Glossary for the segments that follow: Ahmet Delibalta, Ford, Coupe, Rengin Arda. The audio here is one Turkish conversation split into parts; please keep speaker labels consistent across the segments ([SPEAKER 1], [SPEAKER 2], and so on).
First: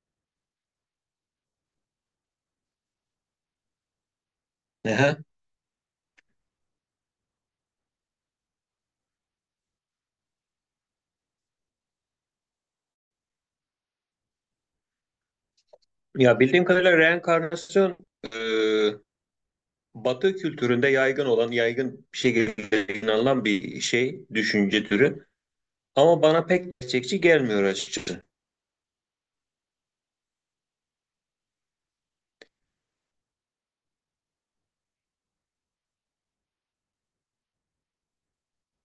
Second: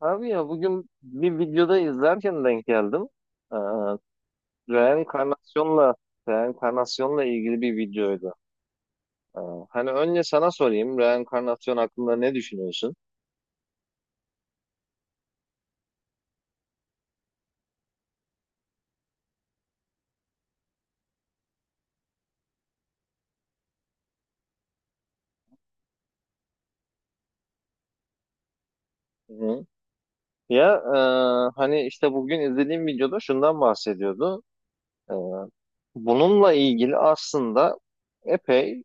[SPEAKER 1] Abi ya bugün bir videoda izlerken denk geldim. Ee,
[SPEAKER 2] Ehe.
[SPEAKER 1] reenkarnasyonla reenkarnasyonla ilgili bir videoydu. Ee, hani önce sana sorayım, reenkarnasyon hakkında ne düşünüyorsun?
[SPEAKER 2] Ya bildiğim kadarıyla reenkarnasyon e, Batı kültüründe yaygın olan, yaygın bir şekilde inanılan bir şey, düşünce türü. Ama bana pek gerçekçi gelmiyor açıkçası.
[SPEAKER 1] Hı. Ya, hani işte bugün izlediğim videoda şundan bahsediyordu. Ee, bununla ilgili aslında epey,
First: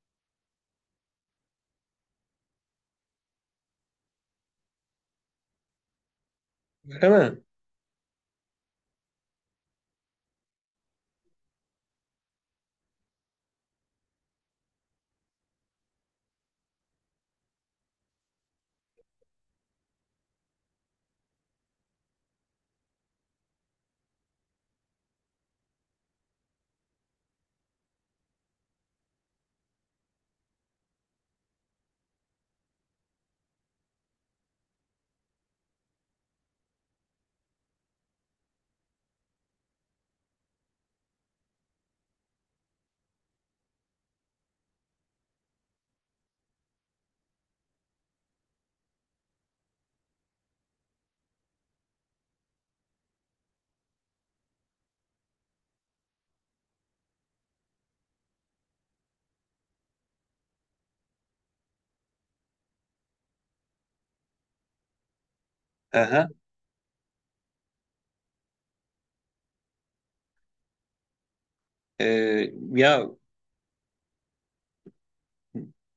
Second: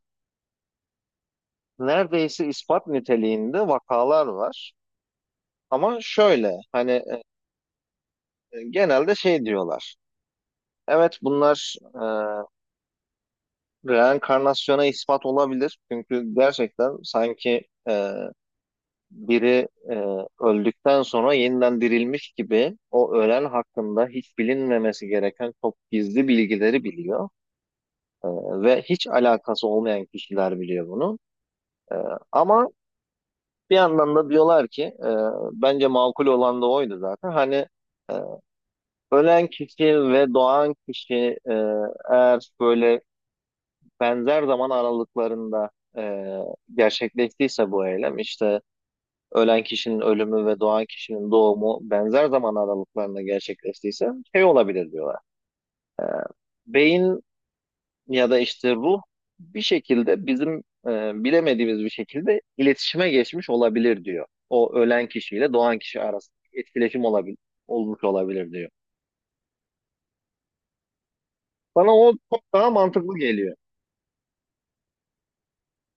[SPEAKER 1] neredeyse ispat niteliğinde vakalar var. Ama şöyle hani
[SPEAKER 2] Değil mi?
[SPEAKER 1] genelde şey diyorlar. Evet, bunlar e, reenkarnasyona ispat olabilir. Çünkü gerçekten sanki biri öldükten sonra yeniden dirilmiş gibi o ölen hakkında hiç bilinmemesi gereken çok gizli bilgileri biliyor. E, ve hiç alakası olmayan kişiler biliyor bunu. E, ama bir yandan da diyorlar ki bence makul olan da oydu zaten. Hani e, ölen kişi ve doğan kişi, e, eğer böyle benzer zaman aralıklarında gerçekleştiyse bu eylem, işte ölen kişinin ölümü ve doğan kişinin doğumu benzer zaman aralıklarında gerçekleştiyse şey olabilir diyorlar. Beyin ya da işte ruh bir şekilde bizim bilemediğimiz bir şekilde iletişime geçmiş olabilir diyor. O ölen kişiyle doğan kişi
[SPEAKER 2] Aha.
[SPEAKER 1] arasında etkileşim olabilir, olmuş olabilir diyor. Bana o çok
[SPEAKER 2] E,
[SPEAKER 1] daha
[SPEAKER 2] ya
[SPEAKER 1] mantıklı geliyor.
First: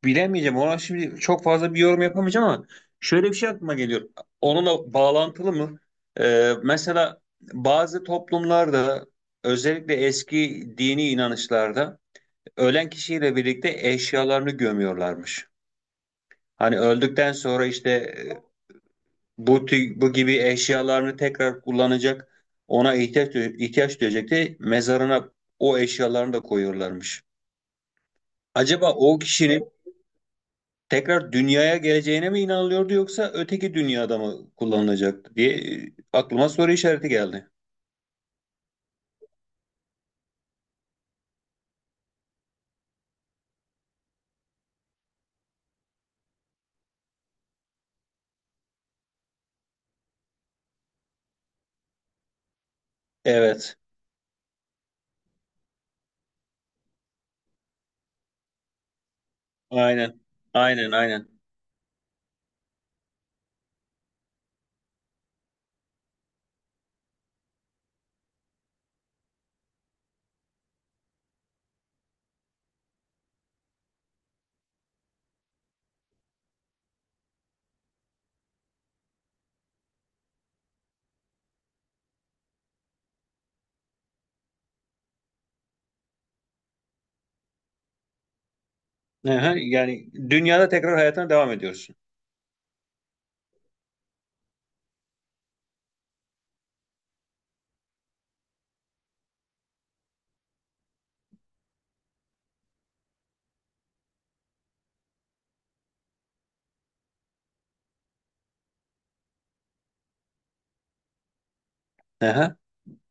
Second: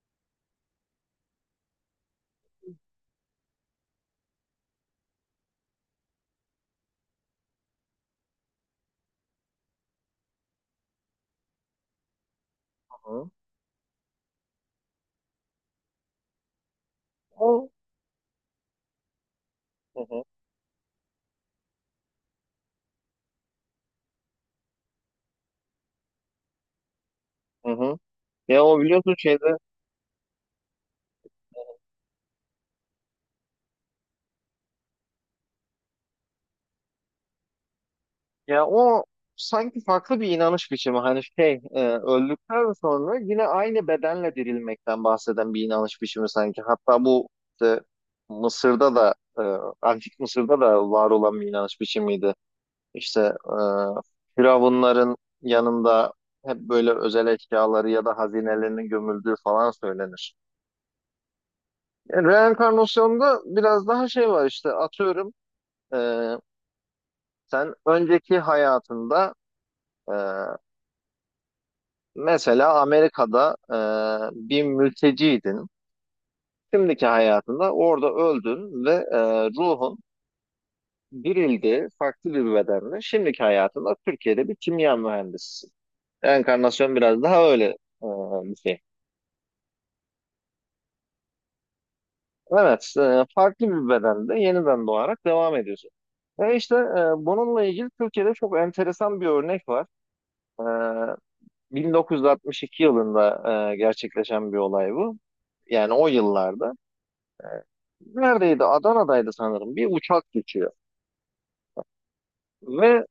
[SPEAKER 2] bilemeyeceğim. Ona şimdi çok fazla bir yorum yapamayacağım ama şöyle bir şey aklıma geliyor. Onunla bağlantılı mı? E, mesela bazı toplumlarda özellikle eski dini inanışlarda ölen
[SPEAKER 1] Hı hı.
[SPEAKER 2] kişiyle birlikte eşyalarını gömüyorlarmış. Hani öldükten sonra
[SPEAKER 1] O,
[SPEAKER 2] işte e,
[SPEAKER 1] hı
[SPEAKER 2] bu
[SPEAKER 1] hı,
[SPEAKER 2] gibi eşyalarını tekrar kullanacak, ona ihtiyaç duyacak diye mezarına o eşyalarını da koyuyorlarmış.
[SPEAKER 1] hı hı. Ya o
[SPEAKER 2] Acaba
[SPEAKER 1] biliyorsun
[SPEAKER 2] o
[SPEAKER 1] şeyde,
[SPEAKER 2] kişinin tekrar dünyaya geleceğine mi inanılıyordu yoksa öteki dünyada mı kullanılacaktı diye aklıma soru işareti geldi.
[SPEAKER 1] ya o sanki farklı bir inanış biçimi. Hani şey, öldükten sonra yine aynı bedenle dirilmekten bahseden bir inanış biçimi sanki. Hatta bu işte Mısır'da da, Antik Mısır'da da var olan bir inanış biçimiydi. İşte e,
[SPEAKER 2] Evet.
[SPEAKER 1] firavunların yanında hep böyle özel eşyaları ya da hazinelerinin gömüldüğü falan
[SPEAKER 2] Aynen.
[SPEAKER 1] söylenir.
[SPEAKER 2] Aynen, aynen.
[SPEAKER 1] Yani reenkarnasyonda biraz daha şey var, işte atıyorum, e, sen önceki hayatında e, mesela Amerika'da bir mülteciydin. Şimdiki hayatında orada öldün ve ruhun dirildi farklı bir bedenle. Şimdiki hayatında Türkiye'de bir kimya mühendisisin. Enkarnasyon biraz daha öyle e, bir şey.
[SPEAKER 2] Aha, yani dünyada tekrar hayatına devam ediyorsun.
[SPEAKER 1] Evet, farklı bir bedende yeniden doğarak devam ediyorsun. Ve işte bununla ilgili Türkiye'de çok enteresan bir örnek var. E, 1962 yılında gerçekleşen bir olay bu. Yani o yıllarda. Neredeydi? Adana'daydı sanırım. Bir uçak geçiyor.
[SPEAKER 2] Aha.
[SPEAKER 1] Ve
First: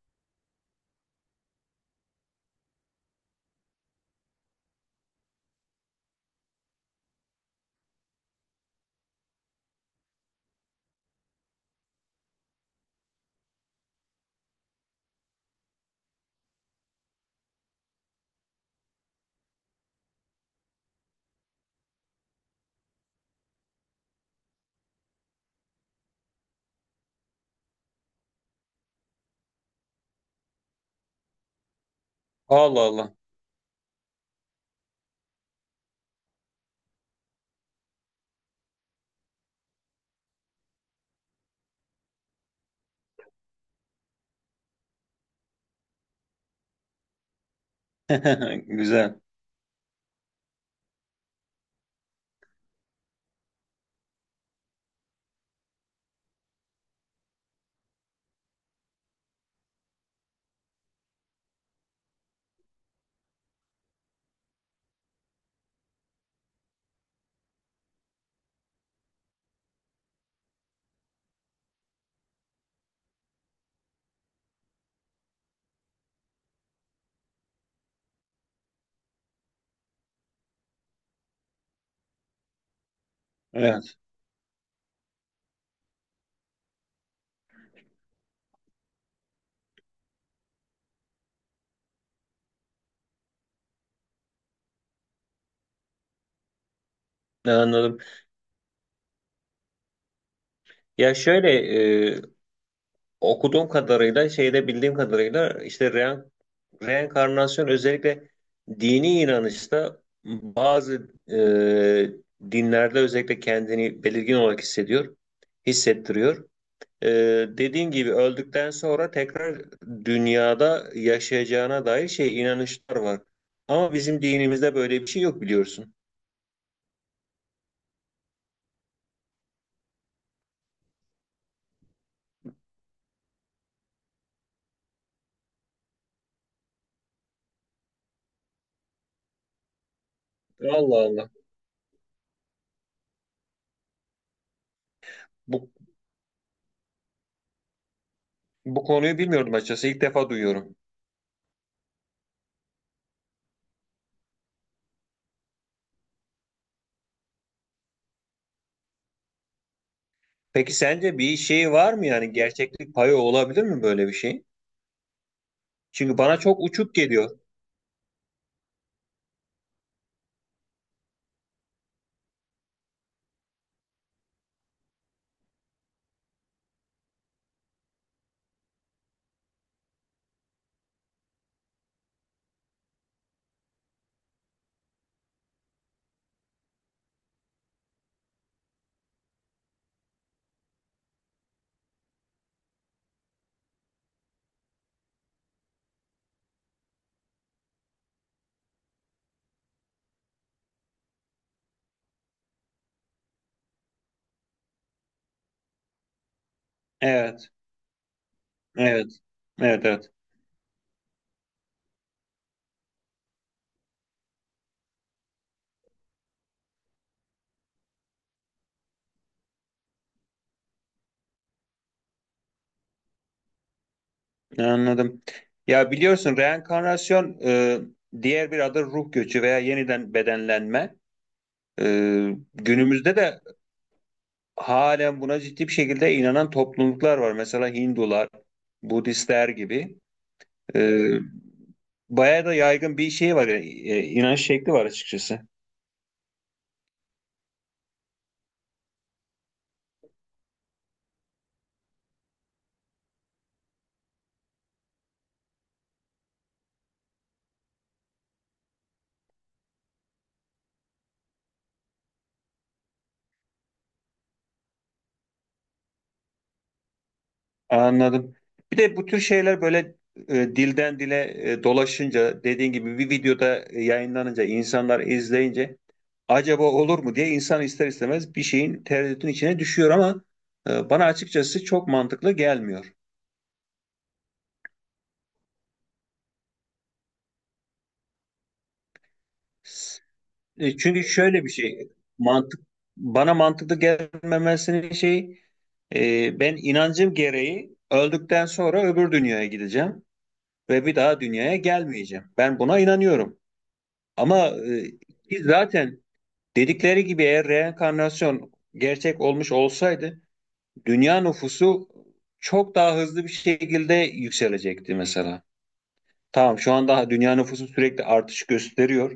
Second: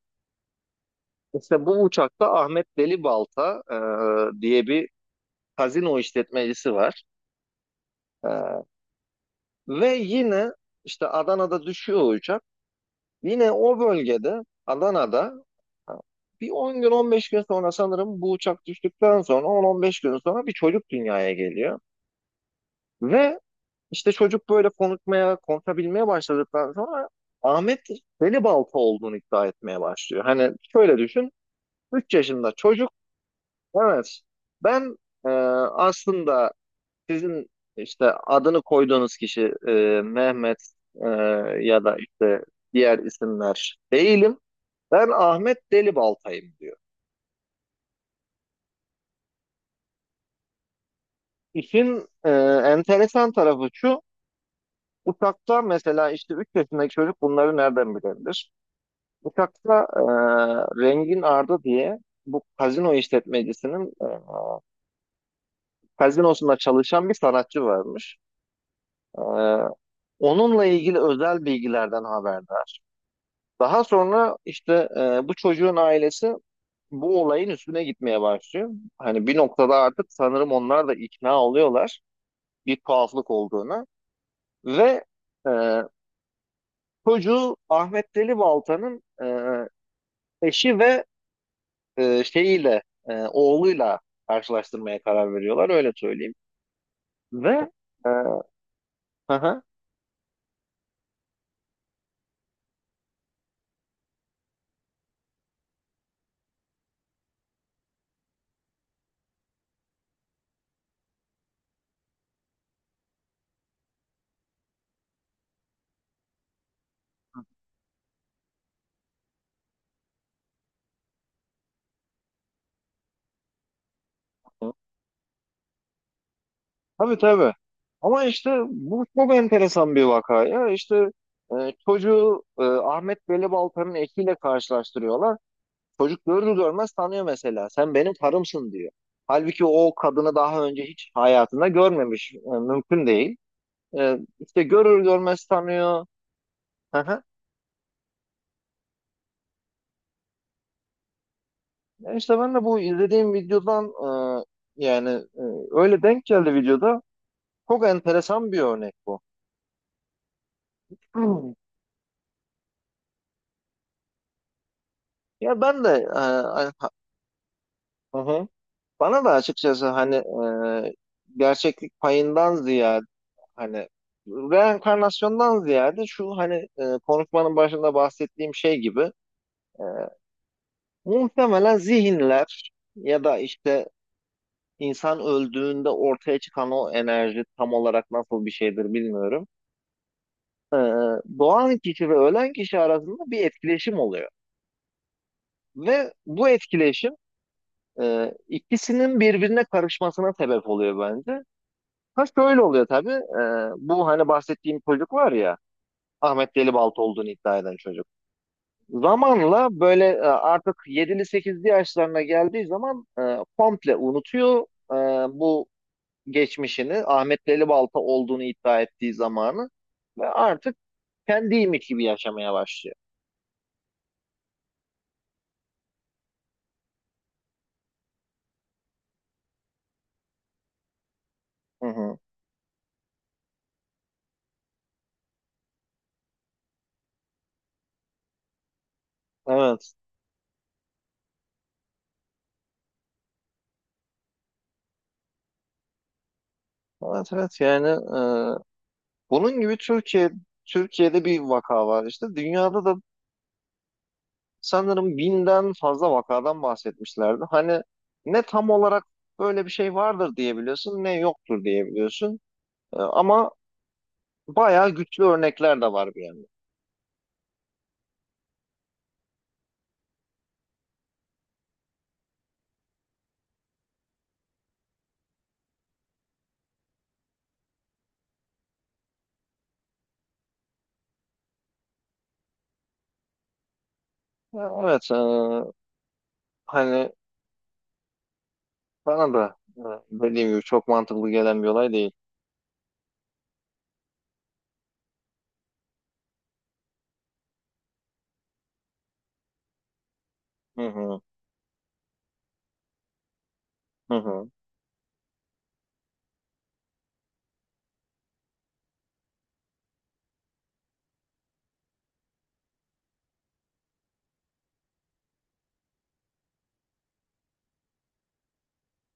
[SPEAKER 1] işte bu uçakta Ahmet Delibalta diye bir kazino işletmecisi var. E, ve yine işte Adana'da düşüyor o uçak. Yine o bölgede Adana'da e, bir 10 gün 15 gün sonra, sanırım bu uçak düştükten sonra 10-15 gün sonra bir çocuk dünyaya geliyor. Ve işte çocuk böyle konuşabilmeye başladıktan sonra Ahmet Delibalta olduğunu iddia etmeye başlıyor. Hani şöyle düşün. 3 yaşında
[SPEAKER 2] Allah
[SPEAKER 1] çocuk.
[SPEAKER 2] Allah.
[SPEAKER 1] Evet. Ben e, aslında sizin işte adını koyduğunuz kişi, Mehmet e, ya da işte diğer isimler değilim. Ben Ahmet Delibaltay'ım diyor.
[SPEAKER 2] Güzel.
[SPEAKER 1] İşin enteresan tarafı şu. Uçakta mesela, işte 3 yaşındaki çocuk bunları nereden bilebilir? Uçakta Rengin Arda diye bu kazino işletmecisinin kazinosunda çalışan bir sanatçı varmış. Ee, onunla ilgili özel bilgilerden haberdar. Daha sonra işte bu çocuğun ailesi bu olayın üstüne gitmeye başlıyor. Hani bir noktada artık sanırım onlar da ikna oluyorlar bir tuhaflık olduğuna.
[SPEAKER 2] Evet,
[SPEAKER 1] Ve e, çocuğu Ahmet Deli Balta'nın eşi ve e, şeyiyle, oğluyla karşılaştırmaya karar veriyorlar, öyle söyleyeyim. Ve
[SPEAKER 2] anladım.
[SPEAKER 1] e, hı hı.
[SPEAKER 2] Ya şöyle e, Okuduğum kadarıyla, şeyde bildiğim kadarıyla işte reenkarnasyon özellikle dini inanışta bazı dinlerde özellikle kendini belirgin olarak hissediyor, hissettiriyor. E, dediğin gibi öldükten sonra tekrar dünyada yaşayacağına dair şey inanışlar var. Ama bizim dinimizde böyle bir şey yok biliyorsun.
[SPEAKER 1] Tabii tabii. Ama işte bu çok enteresan bir vaka ya. İşte çocuğu Ahmet Velibalta'nın ekiyle karşılaştırıyorlar. Çocuk görür görmez tanıyor mesela. Sen benim karımsın diyor. Halbuki o kadını daha önce
[SPEAKER 2] Allah
[SPEAKER 1] hiç
[SPEAKER 2] Allah.
[SPEAKER 1] hayatında görmemiş. E, mümkün değil. E, işte görür görmez
[SPEAKER 2] Bu,
[SPEAKER 1] tanıyor. Hı hı.
[SPEAKER 2] bu konuyu bilmiyordum açıkçası. İlk defa duyuyorum.
[SPEAKER 1] İşte ben de bu izlediğim videodan, e, yani e, öyle denk geldi videoda. Çok enteresan bir örnek bu.
[SPEAKER 2] Peki sence bir
[SPEAKER 1] Hı.
[SPEAKER 2] şey var mı, yani gerçeklik payı olabilir mi böyle bir şey?
[SPEAKER 1] Ya ben de
[SPEAKER 2] Çünkü
[SPEAKER 1] e,
[SPEAKER 2] bana çok
[SPEAKER 1] hani-
[SPEAKER 2] uçuk geliyor.
[SPEAKER 1] Hı hı. Bana da açıkçası hani e, gerçeklik payından ziyade, hani reenkarnasyondan ziyade şu, hani konuşmanın başında bahsettiğim şey gibi e, muhtemelen zihinler ya da işte insan öldüğünde ortaya çıkan o enerji tam olarak nasıl bir şeydir bilmiyorum. Doğan kişi ve ölen kişi arasında bir etkileşim oluyor. Ve bu etkileşim ikisinin birbirine karışmasına sebep oluyor bence. Ha şöyle oluyor tabii. Bu hani bahsettiğim çocuk var ya, Ahmet Delibaltı olduğunu
[SPEAKER 2] Evet,
[SPEAKER 1] iddia eden çocuk.
[SPEAKER 2] evet,
[SPEAKER 1] Zamanla
[SPEAKER 2] evet,
[SPEAKER 1] böyle
[SPEAKER 2] evet.
[SPEAKER 1] artık yedili sekizli yaşlarına geldiği zaman komple unutuyor e, bu geçmişini. Ahmet Delibaltı olduğunu iddia ettiği zamanı, ve artık kendiymiş gibi yaşamaya başlıyor.
[SPEAKER 2] Anladım. Ya biliyorsun reenkarnasyon, diğer bir adı ruh göçü veya yeniden bedenlenme.
[SPEAKER 1] Hı
[SPEAKER 2] E,
[SPEAKER 1] hı.
[SPEAKER 2] günümüzde de halen buna ciddi bir şekilde inanan topluluklar var. Mesela Hindular, Budistler
[SPEAKER 1] Evet.
[SPEAKER 2] gibi. E, bayağı da yaygın bir şey var, inanç şekli var açıkçası.
[SPEAKER 1] Evet evet, yani e, bunun gibi Türkiye'de bir vaka var, işte dünyada da sanırım 1000'den fazla vakadan bahsetmişlerdi. Hani ne tam olarak böyle bir şey vardır diyebiliyorsun, ne yoktur diyebiliyorsun. Ama bayağı güçlü örnekler de var bir yandan.
[SPEAKER 2] Anladım. Bir de bu tür şeyler böyle dilden dile dolaşınca, dediğin gibi bir videoda yayınlanınca, insanlar izleyince acaba olur mu diye insan ister istemez bir şeyin, tereddütün içine düşüyor. Ama bana açıkçası çok mantıklı gelmiyor.
[SPEAKER 1] Ya, evet, hani bana da dediğim gibi
[SPEAKER 2] E,
[SPEAKER 1] çok
[SPEAKER 2] çünkü
[SPEAKER 1] mantıklı
[SPEAKER 2] şöyle bir
[SPEAKER 1] gelen bir
[SPEAKER 2] şey,
[SPEAKER 1] olay değil.
[SPEAKER 2] mantık, bana mantıklı gelmemesinin şey, ben inancım gereği öldükten sonra öbür dünyaya gideceğim
[SPEAKER 1] Hı
[SPEAKER 2] ve bir
[SPEAKER 1] hı,
[SPEAKER 2] daha dünyaya gelmeyeceğim. Ben buna inanıyorum.
[SPEAKER 1] hı
[SPEAKER 2] Ama
[SPEAKER 1] hı,
[SPEAKER 2] ki zaten dedikleri gibi eğer reenkarnasyon gerçek olmuş olsaydı dünya nüfusu çok daha hızlı bir şekilde yükselecekti mesela. Tamam, şu an daha dünya nüfusu sürekli artış gösteriyor.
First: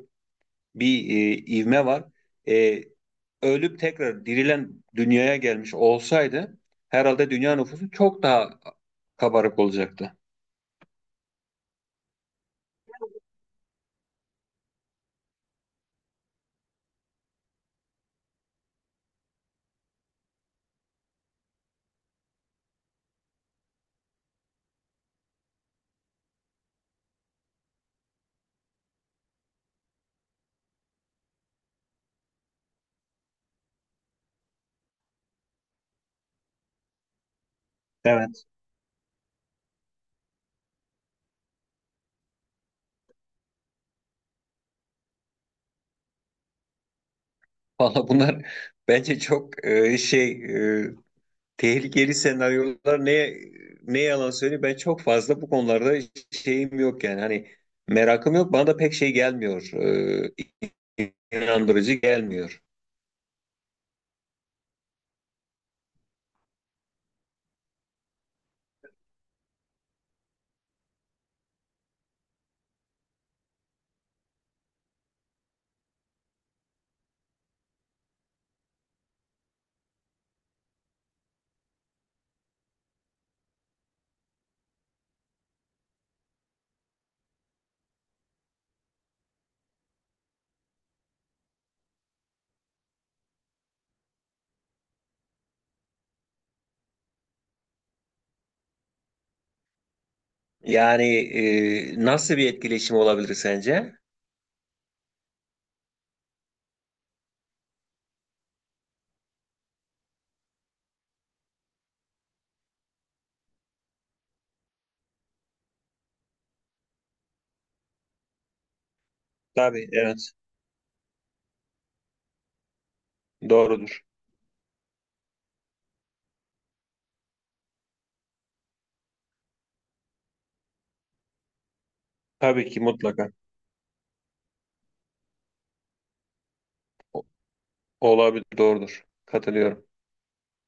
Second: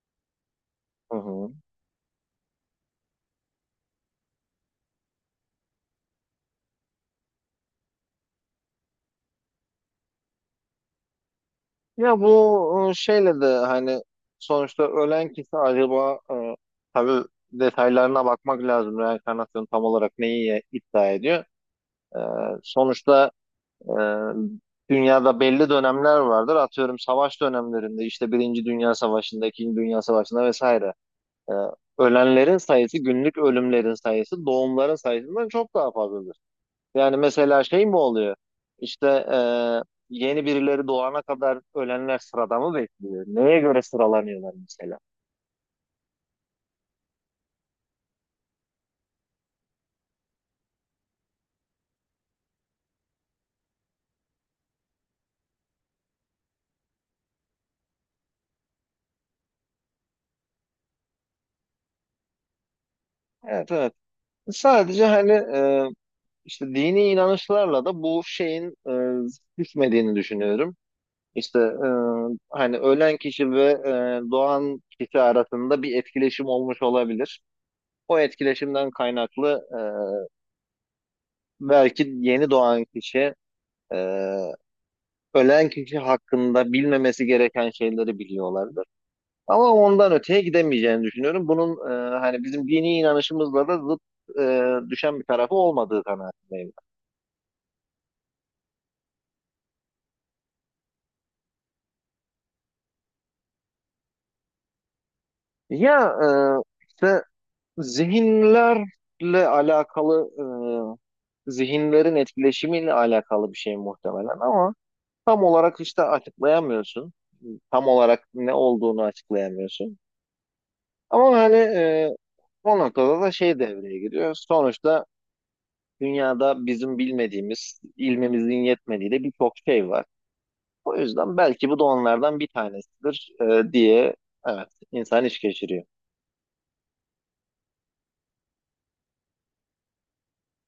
[SPEAKER 2] Bir
[SPEAKER 1] hı hı.
[SPEAKER 2] ivme var. E, ölüp tekrar dirilen dünyaya gelmiş olsaydı herhalde dünya nüfusu çok daha kabarık olacaktı.
[SPEAKER 1] Ya bu şeyle de hani sonuçta ölen kişi acaba, tabii detaylarına bakmak lazım. Reenkarnasyon tam olarak neyi iddia ediyor? Ee, sonuçta Ee, dünyada belli dönemler vardır. Atıyorum savaş dönemlerinde, işte Birinci Dünya Savaşı'nda, İkinci Dünya Savaşı'nda vesaire. Ee, ölenlerin sayısı, günlük ölümlerin sayısı, doğumların sayısından çok daha fazladır. Yani mesela şey mi oluyor?
[SPEAKER 2] Evet.
[SPEAKER 1] İşte e, yeni birileri doğana kadar ölenler sırada mı bekliyor? Neye göre sıralanıyorlar mesela?
[SPEAKER 2] Valla bunlar bence çok e, tehlikeli senaryolar. Ne yalan söyleyeyim, ben çok fazla bu konularda şeyim yok, yani hani merakım yok, bana da pek şey gelmiyor, inandırıcı gelmiyor.
[SPEAKER 1] Evet, evet. Sadece hani işte dini inanışlarla da bu şeyin düşmediğini düşünüyorum. İşte hani ölen kişi ve doğan kişi arasında bir etkileşim olmuş olabilir. O etkileşimden kaynaklı, belki yeni doğan kişi e, ölen kişi hakkında bilmemesi gereken şeyleri biliyorlardır. Ama ondan öteye gidemeyeceğini düşünüyorum. Bunun hani bizim dini inanışımızla da zıt düşen bir tarafı olmadığı kanaatindeyim.
[SPEAKER 2] Yani nasıl bir etkileşim olabilir sence?
[SPEAKER 1] Ya, işte zihinlerle alakalı, zihinlerin etkileşimiyle alakalı bir şey muhtemelen, ama tam olarak işte açıklayamıyorsun. Tam olarak ne olduğunu
[SPEAKER 2] Tabii,
[SPEAKER 1] açıklayamıyorsun.
[SPEAKER 2] evet,
[SPEAKER 1] Ama hani o noktada da şey devreye
[SPEAKER 2] doğrudur.
[SPEAKER 1] giriyor. Sonuçta dünyada bizim bilmediğimiz, ilmimizin yetmediği de birçok şey var. O yüzden belki bu da onlardan bir
[SPEAKER 2] Tabii ki mutlaka
[SPEAKER 1] tanesidir diye evet insan iş geçiriyor.
[SPEAKER 2] O- olabilir, doğrudur. Katılıyorum.